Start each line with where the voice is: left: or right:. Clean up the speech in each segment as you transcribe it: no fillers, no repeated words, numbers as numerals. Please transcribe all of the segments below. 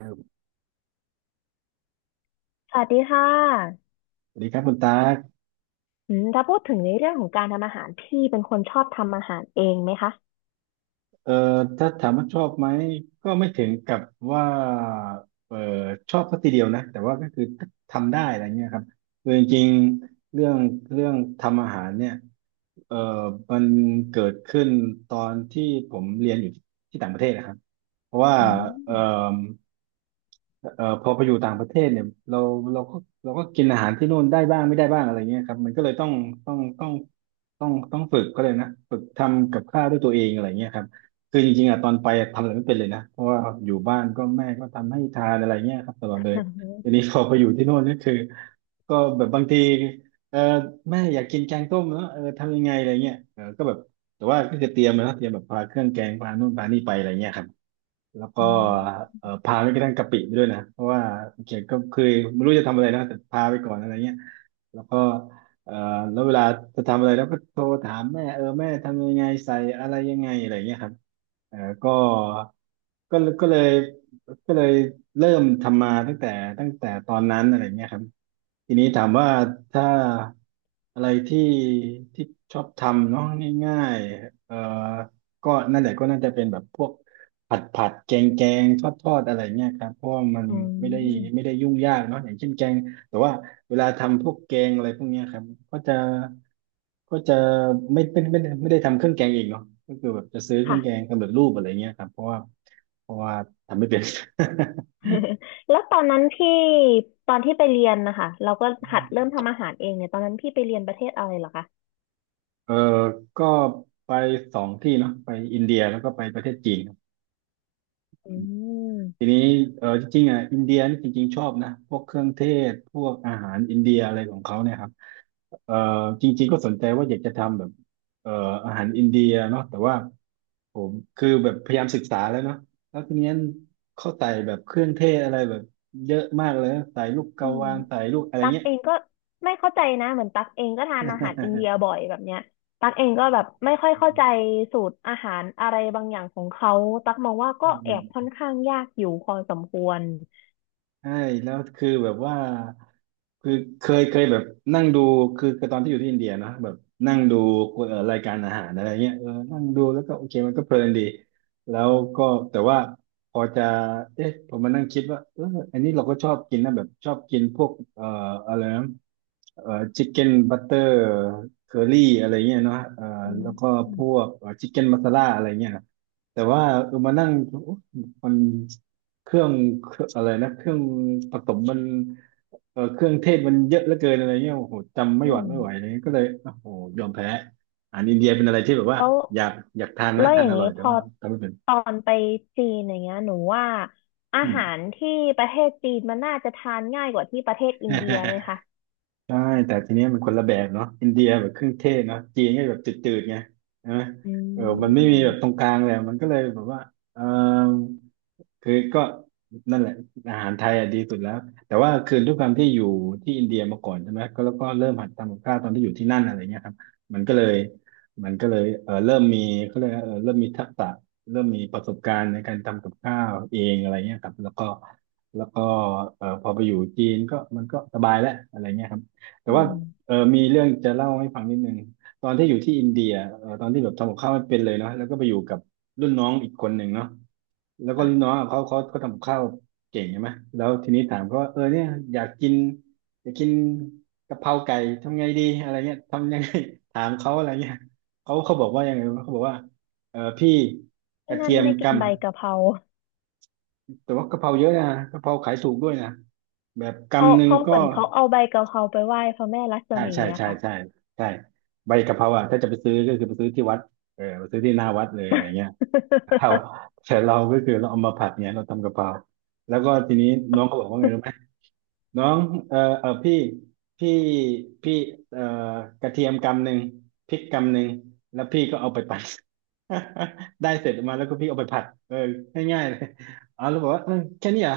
right: ครับ
left: สวัสดีค่ะ
right: สวัสดีครับคุณตาก
left: ถ้าพูดถึงในเรื่องของการทำอาหารพี่เป็นคนชอบทำอาหารเองไหมคะ
right: เอ่อถ้าถามว่าชอบไหมก็ไม่ถึงกับว่าเอ่อชอบสักทีเดียวนะแต่ว่าก็คือทำได้อะไรเงี้ยครับคือจริงๆเรื่องเรื่องทำอาหารเนี่ยเอ่อมันเกิดขึ้นตอนที่ผมเรียนอยู่ที่ต่างประเทศนะครับเพราะว่า
left: อื
right: เอ่อ
left: ม
right: พอไปอยู่ต่างประเทศเนี่ยเราเราก็เราก็กินอาหารที่นู่นได้บ้างไม่ได้บ้างอะไรเงี้ยครับมันก็เลยต้องต้องต้องฝึกก็เลยนะฝึกทำกับข้าวด้วยตัวเองอะไรเงี้ยครับ คือจริงๆอ่ะตอนไปอะทำอะไรไม่เป็นเลยนะเพราะว่าอยู่บ้านก็แม่ก็ทำให้ทานอะไรเงี้ยครับตลอดเลย
left: อื
right: ที
left: ม
right: นี้พอไปอยู่ที่โน่นนี่คือก็แบบบางทีเออแม่อยากกินแกงต้มเนอะเออทำยังไงอะไรเงี้ยเออก็แบบแต่ว่าก็จะเตรียมนะเตรียมแบบพาเครื่องแกงพานู่นพานี่ไปอะไรเงี้ยครับ แล้วก็
left: อืม
right: พาไปกระทั่งกะปิไปด้วยนะเพราะว่าเกียรติก็เคยไม่รู้จะทำอะไรนะแต่พาไปก่อนอะไรเงี้ยแล้วก็เอ่อแล้วเวลาจะทำอะไรแล้วก็โทรถามแม่เออแม่ทำยังไงใส่อะไรยังไงอะไรเงี้ยครับเออก็ก็ก็เลยก็เลยเริ่มทำมาตั้งแต่ตั้งแต่ตอนนั้นอะไรเงี้ยครับทีนี้ถามว่าถ้าอะไรที่ที่ชอบทำเนาะง่ายๆก็นั่นแหละก็น่าจะเป็นแบบพวก ผัดผัดแกงแกงทอดทอดอะไรเงี้ยครับเพราะว่ามัน
left: อื
right: ไม่ได้ไม่
left: ม
right: ได้ยุ่งยากเนาะอย่างเช่นแกงแต่ว่าเวลาทำพวกแกงอะไรพวกเนี้ยครับก็จะก็จะไม่เป็นไม่ไม่ได้ทำเครื่องแกงเองเนาะก็คือแบบจะซื้อเครื่อ
left: ค่ะ
right: งแกงสำเร็จรูปอะไรเงี้ยครับเพราะว่าทำไม่เป็น
left: แล้วตอนนั้นตอนที่ไปเรียนนะคะเราก็ หัดเริ่มทำอาหารเองเนี่ยตอนนั้นพี่ไปเรียนประเทศอะไรเหรอคะ
right: เออก็ไปสองที่เนาะไปอินเดียแล้วก็ไปประเทศจีนครับ
left: อื
right: ที
left: ม
right: นี้เออจริงๆอ่ะอินเดียนี่จริงๆชอบนะพวกเครื่องเทศพวกอาหารอินเดียอะไรของเขาเนี่ยครับเออจริงๆก็สนใจว่าอยากจะทำแบบเอออาหารอินเดียเนาะแต่ว่าผมคือแบบพยายามศึกษาแล้วเนาะแล้วทีนี้เขาใส่แบบเครื่องเทศอะไรแบบเยอะมากเลยนะใส่ลูกก
left: อื
right: ระ
left: ม
right: วานใส่ลูกอะไร
left: ตัก
right: เงี้ย
left: เองก็ไม่เข้าใจนะเหมือนตักเองก็ทานอาหารอินเดียบ่อยแบบเนี้ยตักเองก็แบบไม่ค่อยเข้าใจสูตรอาหารอะไรบางอย่างของเขาตักมองว่า ก็
right: อื
left: แอบค่อน
right: ม
left: ข้างยากอยู่พอสมควร
right: ใช่แล้วคือแบบว่าคือเคยแบบนั่งดูคือตอนที่อยู่ที่อินเดียนะแบบนั่งดูรายการอาหารอะไรเงี้ยเออนั่งดูแล้วก็โอเคมันก็เพลินดีแล้วก็แต่ว่าพอจะเอ๊ะผมมานั่งคิดว่าเอออันนี้เราก็ชอบกินนะแบบชอบกินพวกอะไรนะเอ่อชิคเก้นบัตเตอร์เคอรี่อะไรเงี้ยเนาะ
left: อื
right: แล้
left: ม
right: วก็พวกชิคเก้นมัสซาลาอะไรเงี้ยแต่ว่าเออมานั่งโอ๊ะมัน เครื่องเครื่องอะไรนะเครื่องผสมมันเออเครื่องเทศมันเยอะเหลือเกินอะไรเงี้ยโอ้โหจำไม่
left: อื
right: หวัด
left: ม
right: ไม่ไหวเลยก็เลยโอ้โหยอมแพ้อาหารอินเดียเป็นอะไรที่แบบว่า
left: แล้ว
right: อยากอยากทานนะ
left: แล้วอ
right: ทาน
left: ย่าง
right: อร่
left: นี้
right: อย
left: พ
right: แต่
left: อ
right: ว่าทำไม่เป็น
left: ตอนไปจีนอย่างเงี้ยหนูว่าอา
right: อืม
left: หารที่ประเทศจีนมันน่าจะทานง่ายกว่าที่ประเทศอินเดียไหมคะ
right: ใช่แต่ทีเนี้ยมันคนละแบบเนาะอินเดียแบบเครื่องเทศเนาะจีนก็แบบจืดๆไงใช่ไหม
left: อื
right: เออมันไม่มีแบบตรง
left: ม
right: กลางเลยมันก็เลยแบบว่าเออ คือก็นั่นแหละอาหารไทยอ่ะดีสุดแล้วแต่ว่าคือด้วยความที่อยู่ที่อินเดียมาก่อนใช่ไหมก็แล้วก็เริ่มหัดทำกับข้าวตอนที่อยู่ที่นั่นอะไรเงี้ยครับมันก็เลยมันก็เลยเออเริ่มมีเขาเรียกว่าเออเริ่มมีทักษะเริ่มมีประสบการณ์ในการทำกับข้าวเองอะไรเงี้ยครับแล้วก็เออพอไปอยู่จีนก็มันก็สบายแล้วอะไรเงี้ยครับแต่
left: อื
right: ว่า
left: ม
right: เออมีเรื่องจะเล่าให้ฟังนิดนึงตอนที่อยู่ที่อินเดียเออตอนที่แบบทำกับข้าวไม่เป็นเลยเนาะแล้วก็ไปอยู่กับรุ่นน้องอีกคนหนึ่งเนาะ แล้วก็รุ่น
left: อ่ะ
right: น้องอะเขาทำกับข้าวเก่งใช่ไหมแล้วทีนี้ถามเขาว่าเออเนี่ยอยากกินอยากกินกะเพราไก่ทำไงดีอะไรเงี้ยทำยังไง ถามเขาอะไรเงี้ยเขาบอกว่ายังไงวะเขาบอกว่าเออพี่ก
left: ที่
right: ระ
left: นั่
right: เที
left: น
right: ยม
left: ไม่กิน
right: กำ
left: ใบกะเพรา
right: แต่ว่ากะเพราเยอะนะกะเพราขายถูกด้วยนะแบบ
left: เขา
right: กำหนึ่ง
left: เขาเห
right: ก็
left: มือนเขาเอาใบกะเพราไปไหว้พระแม่ลักษ
right: ใช่
left: มี
right: ใช่
left: อะ
right: ใช่
left: ค่ะ
right: ใช่ใช่ใบกะเพราอ่ะถ้าจะไปซื้อก็คือไปซื้อที่วัดเออไปซื้อที่หน้าวัดเลยอะไรเงี้ย ครับ แต่เราก็คือเราเอามาผัดเนี่ยเราทำกะเพราแล้วก็ทีนี้น้องเขาบอกว่าไงรู้ไหม น้องเออเออพี่พี่พี่เออกระเทียมกำหนึ่งพริกกำหนึ่งแล้วพี่ก็เอาไปปั่น ได้เสร็จมาแล้วก็พี่เอาไปผัดเออง่ายๆเลยอ๋อแล้วบอกว่าเออแค่นี้เหรอ่ะ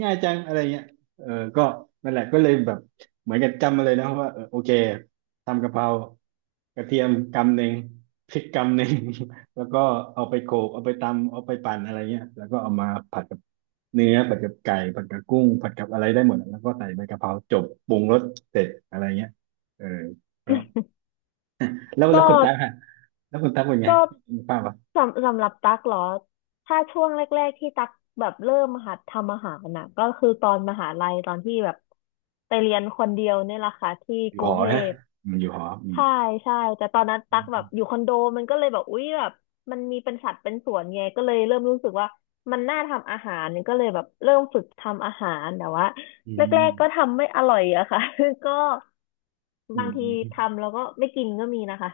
right: ง่ายจังอะไรเงี้ยเออก็นั่นแหละก็เลยแบบเหมือนกับจำมาเลยนะว่าเออโอเคทำกะเพรากระเทียมกำหนึ่งพริกกำหนึ่ง แล้วก็เอาไปโขลกเอาไปตำเอาไปปั่นอะไรเงี้ยแล้วก็เอามาผัดกับ
left: ก็ก็สำหรับตั๊กเหรอ ถ้าช่วงแรกๆที่ตั๊กแบบเริ่มหัดทำอาหารน่ะก็คือตอนมหาลัยตอนที่แบบไปเรียนคนเดียวเนี่ยแหละค่ะที่กรุงเทพ ใช่ใช่แต่ตอนนั้นตั๊กแบบอยู่คอนโดมันก็เลยแบบอุ๊ยแบบมันมีเป็นสัดเป็นส่วนไงก็เลยเริ่มรู้สึกว่ามันน่าทำอาหารก็เลยแบบเริ่มฝึกทำอาหารแต่ว่าแรกๆก็ทำไม่อร่อยอะค่ะ ก็ บางทีทำแล้วก็ไม่กินก็มีนะคะ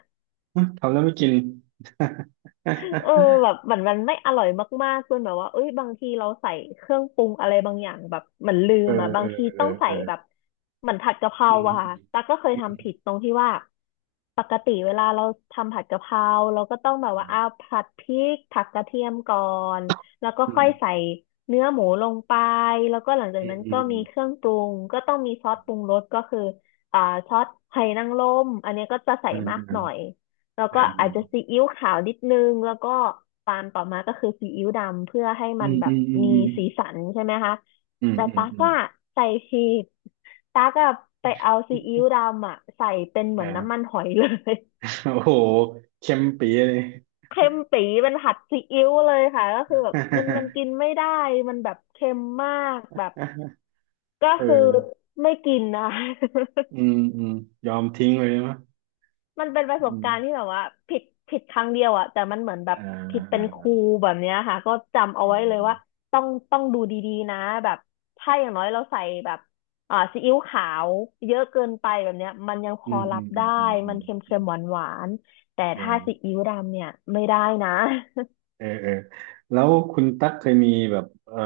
left: เออแบบเหมือนมันไม่อร่อยมากๆจนแบบว่าเอ้ยบางทีเราใส่เครื่องปรุงอะไรบางอย่างแบบเหมือนลืมอ่ะบางทีต้องใส่แบบเหมือนผัดกะเพราอะค่ะตั๊กก็เคยทำผิดตรงที่ว่าปกติเวลาเราทำผัดกะเพราเราก็ต้องแบบว่าอ้าวผัดพริกผัดกระเทียมก่อนแล้วก็ค่อยใส่เนื้อหมูลงไปแล้วก็หลังจากนั้นก็มีเครื่องปรุงก็ต้องมีซอสปรุงรสก็คืออ่าซอสไหหนางรมอันเนี้ยก็จะใส่มากหน่อย แล้วก็อาจจะซีอิ๊วขาวนิดนึงแล้วก็ตามต่อมาก็คือซีอิ๊วดำเพื่อให้มันแบบมีสีสันใช่ไหมคะ แต่ตากอะใส่ผิดตากอะไปเอาซีอิ๊วดำอะใส่เป็นเหมือนน้ำมันหอยเลย เค็มปี๋เป็นผัดซีอิ๊วเลยค่ะก็คือแบบมันกิน ไม่ได้ มันแบบเค็มมากแบบก็คือ
right: เออ
left: ไม่กินนะะ
right: อื มอืมยอมทิ้งเลยใช่ไหมั้ย
left: มันเป็นประส
right: อื
left: บ
right: ม
left: การณ์ที่แบบว่าผิดผิดครั้งเดียวอะแต่มันเหมือนแบบ
right: อ่า
left: ผิ
right: อ่า
left: ดเป็
right: อ่า
left: นครู
right: อา
left: แบบเนี้ยค่ะก็จำเอา
right: อ
left: ไว้เลยว่าต้องดูดีๆนะแบบถ้าอย่างน้อยเราใส่แบบอ่าซีอิ๊วขาวเยอะเกินไปแบบเนี้ยมันยังพ
right: ื
left: อ
right: ม
left: รั
right: อื
left: บ
right: มอื
left: ได้
right: มอืมอื
left: มัน
right: ม
left: เค็มๆหวานๆแต่
right: อื
left: ถ้าซี
right: ม
left: อิ๊วดำเนี่ยไม่ได้นะ
right: เออเออ เออ แล้วคุณตั๊กเคยมีแบบ เออ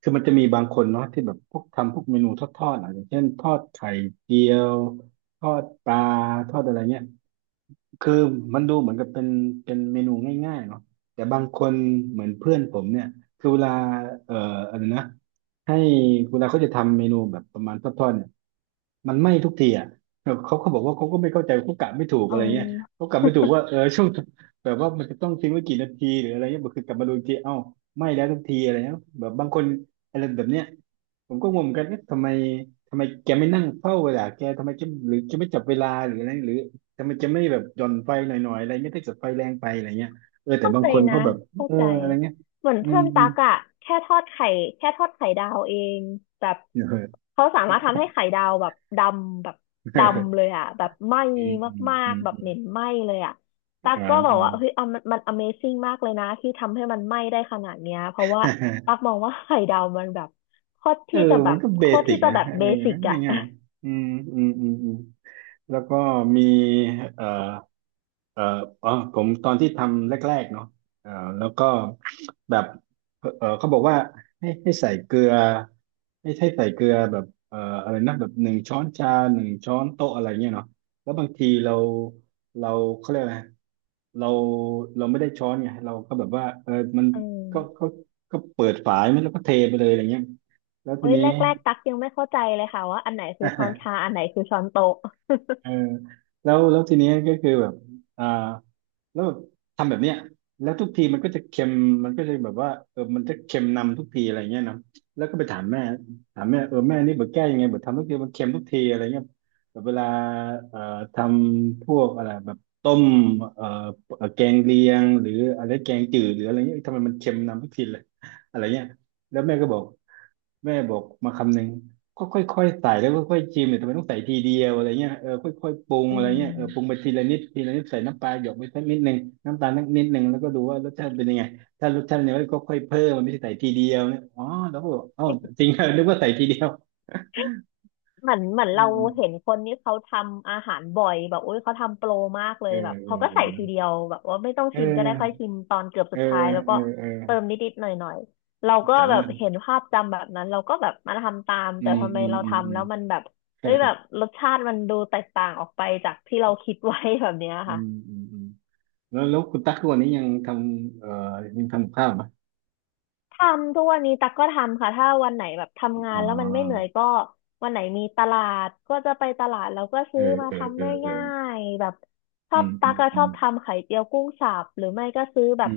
right: คือมันจะมีบางคนเนาะที่แบบพวกทำพวกเมนูทอดๆอ่ะอย่างเช่นทอดไข่เจียว ทอดปลาทอดอะไรเงี้ย คือมันดูเหมือนกับเป็นเป็นเมนูง่ายๆเนาะแต่บางคนเหมือนเพื่อนผมเนี่ยคือเวลาเอ่ออะไรนะให้เวลาเขาจะทำเมนูแบบประมาณทอดๆเนี่ยมันไหม้ทุกทีอ่ะเขเขาบอกว่าเขาก็ไม่เข้าใจเขากะไม่ถูก
left: เอ
right: อะไรเงี้ยเขากะไม่ถูก
left: อ
right: ว่าเออช่วงแบบว่ามันจะต้องทิ้งไว้กี่นาทีหรืออะไรเงี้ยบอกคือกลับมาดูอีกทีเอ้าไหม้แล้วทุกทีอะไรเงี้ยแบบบางคนอะไรแบบเนี้ย ผมก็งงเหมือนกันเอ๊ะทำไมแกไม่นั่งเฝ้าเวลาแกทำไมแกหรือแกไม่จับเวลาหรืออะไรหรือทำไมแกไม่แบบหย่อนไฟหน่อยๆอะไรไม่ไดถ้าเดไฟแรงไปอะไรเงี้ยเออแต่
left: เข้า
right: บาง
left: ใจ
right: คน
left: นะ
right: เขาแบบ
left: เข้า
right: เออ
left: ใจ
right: อะไรเงี้ย
left: เหมือน
right: อื
left: เพื่
right: ม
left: อน
right: อื
left: ตั
right: ม
left: กอะแค่ทอดไข่แค่ทอดไข่ดาวเองแบบ
right: เออ
left: เขาสามารถทำให้ไข่ดาวแบบดำเลยอะแบบไหม้
right: เอออืม
left: มา
right: อื
left: ก
right: ม
left: ๆแบ
right: อืม
left: บ
right: อื
left: เห
right: ม
left: ม็นไหม้เลยอะตัก
right: อ่า
left: ก็บอก
right: อ่า
left: ว่าเฮ้ยเอามัน Amazing มากเลยนะที่ทำให้มันไหม้ได้ขนาดเนี้ยเพราะว่าตัก มองว่าไข่ดาวมันแบบ
right: เออมันก็เบ
left: โคตร
right: สิ
left: ที่
right: ก
left: จะ
right: นะ
left: แบบ
right: เอ
left: เบ
right: อ
left: สิกอะ
right: ง่ายๆอืมอืมอืมอืมแล้วก็มีเอ่อเอ่ออ๋อผมตอนที่ทำแรกๆเนาะเอ่อแล้วก็ แบบเออเขาบอกว่าให้ใส่เกลือให้ใส่เกลือแบบเอออะไรนะแบบหนึ่งช้อนชาหนึ่งช้อนโต๊ะอะไรเงี้ยเนาะแล้วบางทีเราเราเขาเรียกอะไรเราเราไม่ได้ช้อนไงเราก็แบบว่าเออมัน
left: อื
right: ก็
left: ม
right: ก็เปิดฝาไม่แล้วก็เทไปเลยอะไรเงี้ยแล้ว
left: โอ้
right: ที
left: ย
right: นี้
left: แรกๆตักยังไม่เข้าใจเลยค่ะว่าอันไหนคือช้อนชา อันไหนคือช้อนโต๊ะ
right: เออแล้วทีนี้ก็คือแบบอ่า แล้วแบบทำแบบเนี้ยแล้วทุกทีมันก็จะเค็มมันก็จะแบบว่าเออมันจะเค็มนำทุกทีอะไรเงี้ยนะแล้วก็ไปถามแม่ถามแม่เออแม่นี่แบบแก้ยังไงแบบทำทุกทีมันเค็มทุกทีอะไรเงี้ยแบบเวลาเอ่อทำพวกอะไรแบบต้มเอ่อแกงเลียงหรืออะไรแกงจืดหรืออะไรเงี้ยเอ้ยทำไมมันเค็มนำทุกทีเลยอะไรเงี้ยแล้วแม่ก็บอก แม่บอกมาคำหนึ่งก็ค่อยๆใส่แล้วค่อยๆชิมเนี่ยทำไมต้องใส่ทีเดียวอะไรเงี้ยเออค่อยๆปรุง
left: อื
right: อะไรเงี้ยเออปรุง
left: ม
right: ไปทีละนิดทีละนิดใส่น้ำปลาหยดไปสักนิดหนึ่งน้ำตาลสักนิดหนึ่งแล้วก็ดูว่ารสชาติเป็นยังไงถ้ารสชาติเนี่ยก็ค่อยๆเพิ่มมันไม่ใช่ใส่ทีเดียวเนี่ยอ๋อแล้วก็บอกเอ้าจริงเหรอนึกว่าใส่ทีเดียว
left: เหมือนเหมื
right: เ
left: อนเราเห็
right: อ
left: น
right: อ
left: คนนี้เขาทำอาหารบ่อยแบบอุ้ยเขาทำโปรมากเล
right: เอ
left: ยแบบเขาก็ใส่
right: อ
left: ทีเดียวแบบว่าไม่ต้อง
right: เออ
left: ชิมก็ได้ค่อย
right: เอ
left: ชิ
right: อ
left: มตอนเกือบ
right: เอ
left: สุ
right: อ
left: ดท้ายแล้ว
right: เอ
left: ก็
right: อเออ
left: เติมนิดๆหน่อยๆเราก็
right: แต่
left: แบ
right: ละ
left: บเห็นภาพจำแบบนั้นเราก็แบบมาทำตาม
right: อื
left: แต่
right: ม
left: ทำไม
right: อืม
left: เรา
right: อืมอื
left: ทำ
right: ม
left: แล้วมันแบบ
right: เออ
left: เอ้ยแบบรสชาติมันดูแตกต่างออกไปจากที่เราคิดไว้ แบบเนี้ย
right: อื
left: ค่ะ
right: มอืมอืมแล้วแล้วคุณตั๊กทุกวันนี้ยังทำยังทำกับข้าวไหม
left: ทำทุกวันนี้ตักก็ทำค่ะถ้าวันไหนแบบทำงา
right: อ๋
left: นแล้วมันไม่เหนื่อย
right: อ
left: ก็วันไหนมีตลาดก็จะไปตลาดแล้วก็
right: เอ
left: ซื้อ
right: อ
left: มา
right: เออเอ
left: ทำ
right: อเออ
left: ง่ายๆแบบช
right: อื
left: อบ
right: ม
left: ตั
right: อื
left: ก
right: ม
left: ก็
right: อื
left: ชอ
right: ม
left: บทำไข่เจียวกุ้งสับหรือไม่ก็ซื้อแบ
right: อื
left: บ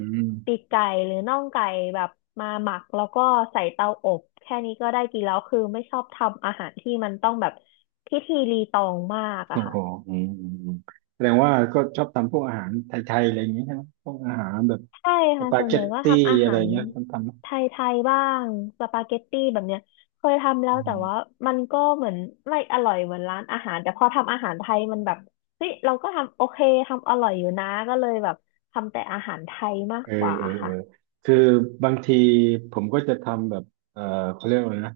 left: ปีก
right: ม
left: ไก่หรือน่องไก่แบบมาหมักแล้วก็ใส่เตาอบแค่นี้ก็ได้กินแล้วคือไม่ชอบทำอาหารที่มันต้องแบบพิธีรีตองมากอะ
right: โอ้
left: ค่ะ
right: โหอืมอืมอืมแสดงว่าก็ชอบทำพวกอาหารไทยๆอะไรอย่างนี้ใช่ไหมพวกอาหารแบบ
left: ใช่
right: ส
left: ค่ะ
right: ปา
left: ส่ว
right: เก
left: นใหญ่
right: ต
left: ก็
right: ตี้
left: ทำอา
right: อะไร
left: หาร
right: เงี้ยทำทำไหม
left: ไทยๆบ้าง สปาเกตตี้แบบเนี้ยเคยทำแล้
right: อื
left: วแต่
right: ม
left: ว่ามันก็เหมือนไม่อร่อยเหมือนร้านอาหารแต่พอทำอาหารไทยมันแบบเฮ้ยเราก็ทำโอเคทำอร่อยอยู่นะก็เลยแบบทำแต่อาหารไทยมาก
right: เออ
left: กว่า
right: เออเอ
left: ค่ะ
right: อคือบางทีผมก็จะทำแบบเออเขาเรียกว่าอะไรนะ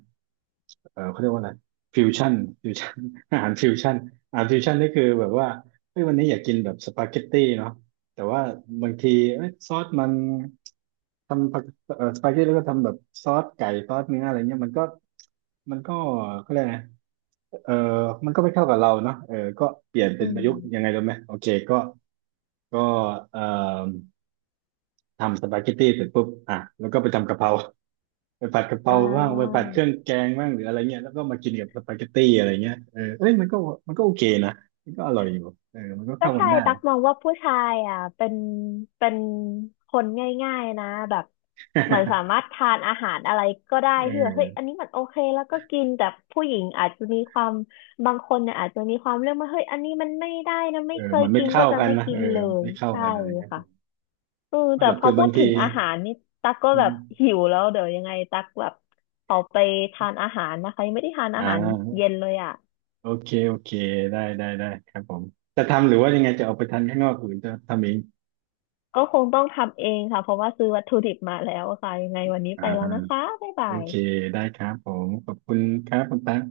right: เออเขาเรียกว่าอะไรฟิวชั่นฟิวชั่น อาหารฟิวชั่นอาหารฟิวชั่นนี่คือแบบว่าเฮ้ยวันนี้อยากกินแบบสปาเกตตี้เนาะแต่ว่าบางทีเอ้ยซอสมันทำปาเอ่อสปาเกตตี้แล้วก็ทำแบบซอสไก่ซอสเนื้ออะไรเงี้ยมันก็มันก็เขาเรียกไงเออมันก็ไม่เข้ากับเราเนาะเออก็เปลี่ยนเป็
left: อื
right: นประ
left: ม
right: ยุกต์ยังไงรู้ไหมโอเคก็ก็เอ่อทำสปาเกตตี้เสร็จปุ๊บอ่ะแล้วก็ไปทำกะเพรา ไปผัดกะเพ
left: อ่
right: ราบ้างไปผัดเครื่อ
left: า
right: งแกงบ้างหรืออะไรเงี้ยแล้วก็มากินกับสปาเกตตี้อะไรเงี้ยเออเอ้ยมันก็โอเคนะมันก็อร่อยอยู่เออมันก็
left: ก็
right: เข้ากั
left: ใช่
right: นได้
left: ตักมองว่าผู้ชายอ่ะเป็นคนง่ายๆนะแบบเหมือนสามา รถทานอาหารอะไรก็ได้
right: เ
left: ที่แบบเฮ้ยอัน
right: ออ
left: นี้มันโอเคแล้วก็กินแต่ผู้หญิงอาจจะมีความบางคนเนี่ยอาจจะมีความเรื่องว่าเฮ้ยอันนี้มันไม่ได้นะ
right: เอ
left: ไม่
right: อ
left: เคย
right: มันไม่
left: กินก็
right: เข้า
left: จะ
right: กัน
left: ไม่
right: นะ
left: กิ
right: เออ
left: นเล
right: มัน
left: ย
right: ไม่เข้า
left: ใช่
right: กันอะไรเงี้ย
left: ค่ะเออ
right: ไม่
left: แต่
right: หรอก
left: พอ
right: คือ
left: พู
right: บาง
left: ดถึ
right: ที
left: งอาหารนี่ตักก็
right: อื
left: แบบ
right: ม
left: หิวแล้วเดี๋ยวยังไงตักแบบขอไปทานอาหารนะคะยังไม่ได้ทาน
right: อ่
left: อาหาร
right: า
left: เย็นเลยอ่ะ
right: โอเคโอเคได้ได้ได้ครับผมจะทำหรือว่ายังไงจะเอาไปทานข้างนอกหรือจะทำเอง
left: ก็คงต้องทำเองค่ะ เพราะว่าซื้อวัตถุดิบมาแล้วค่ะยังไงวันนี้
right: อ่
left: ไปแล้วนะ
right: า
left: คะ บ๊ายบา
right: โอ
left: ย
right: เคได้ครับผมขอบคุณครับคุณตั๊ก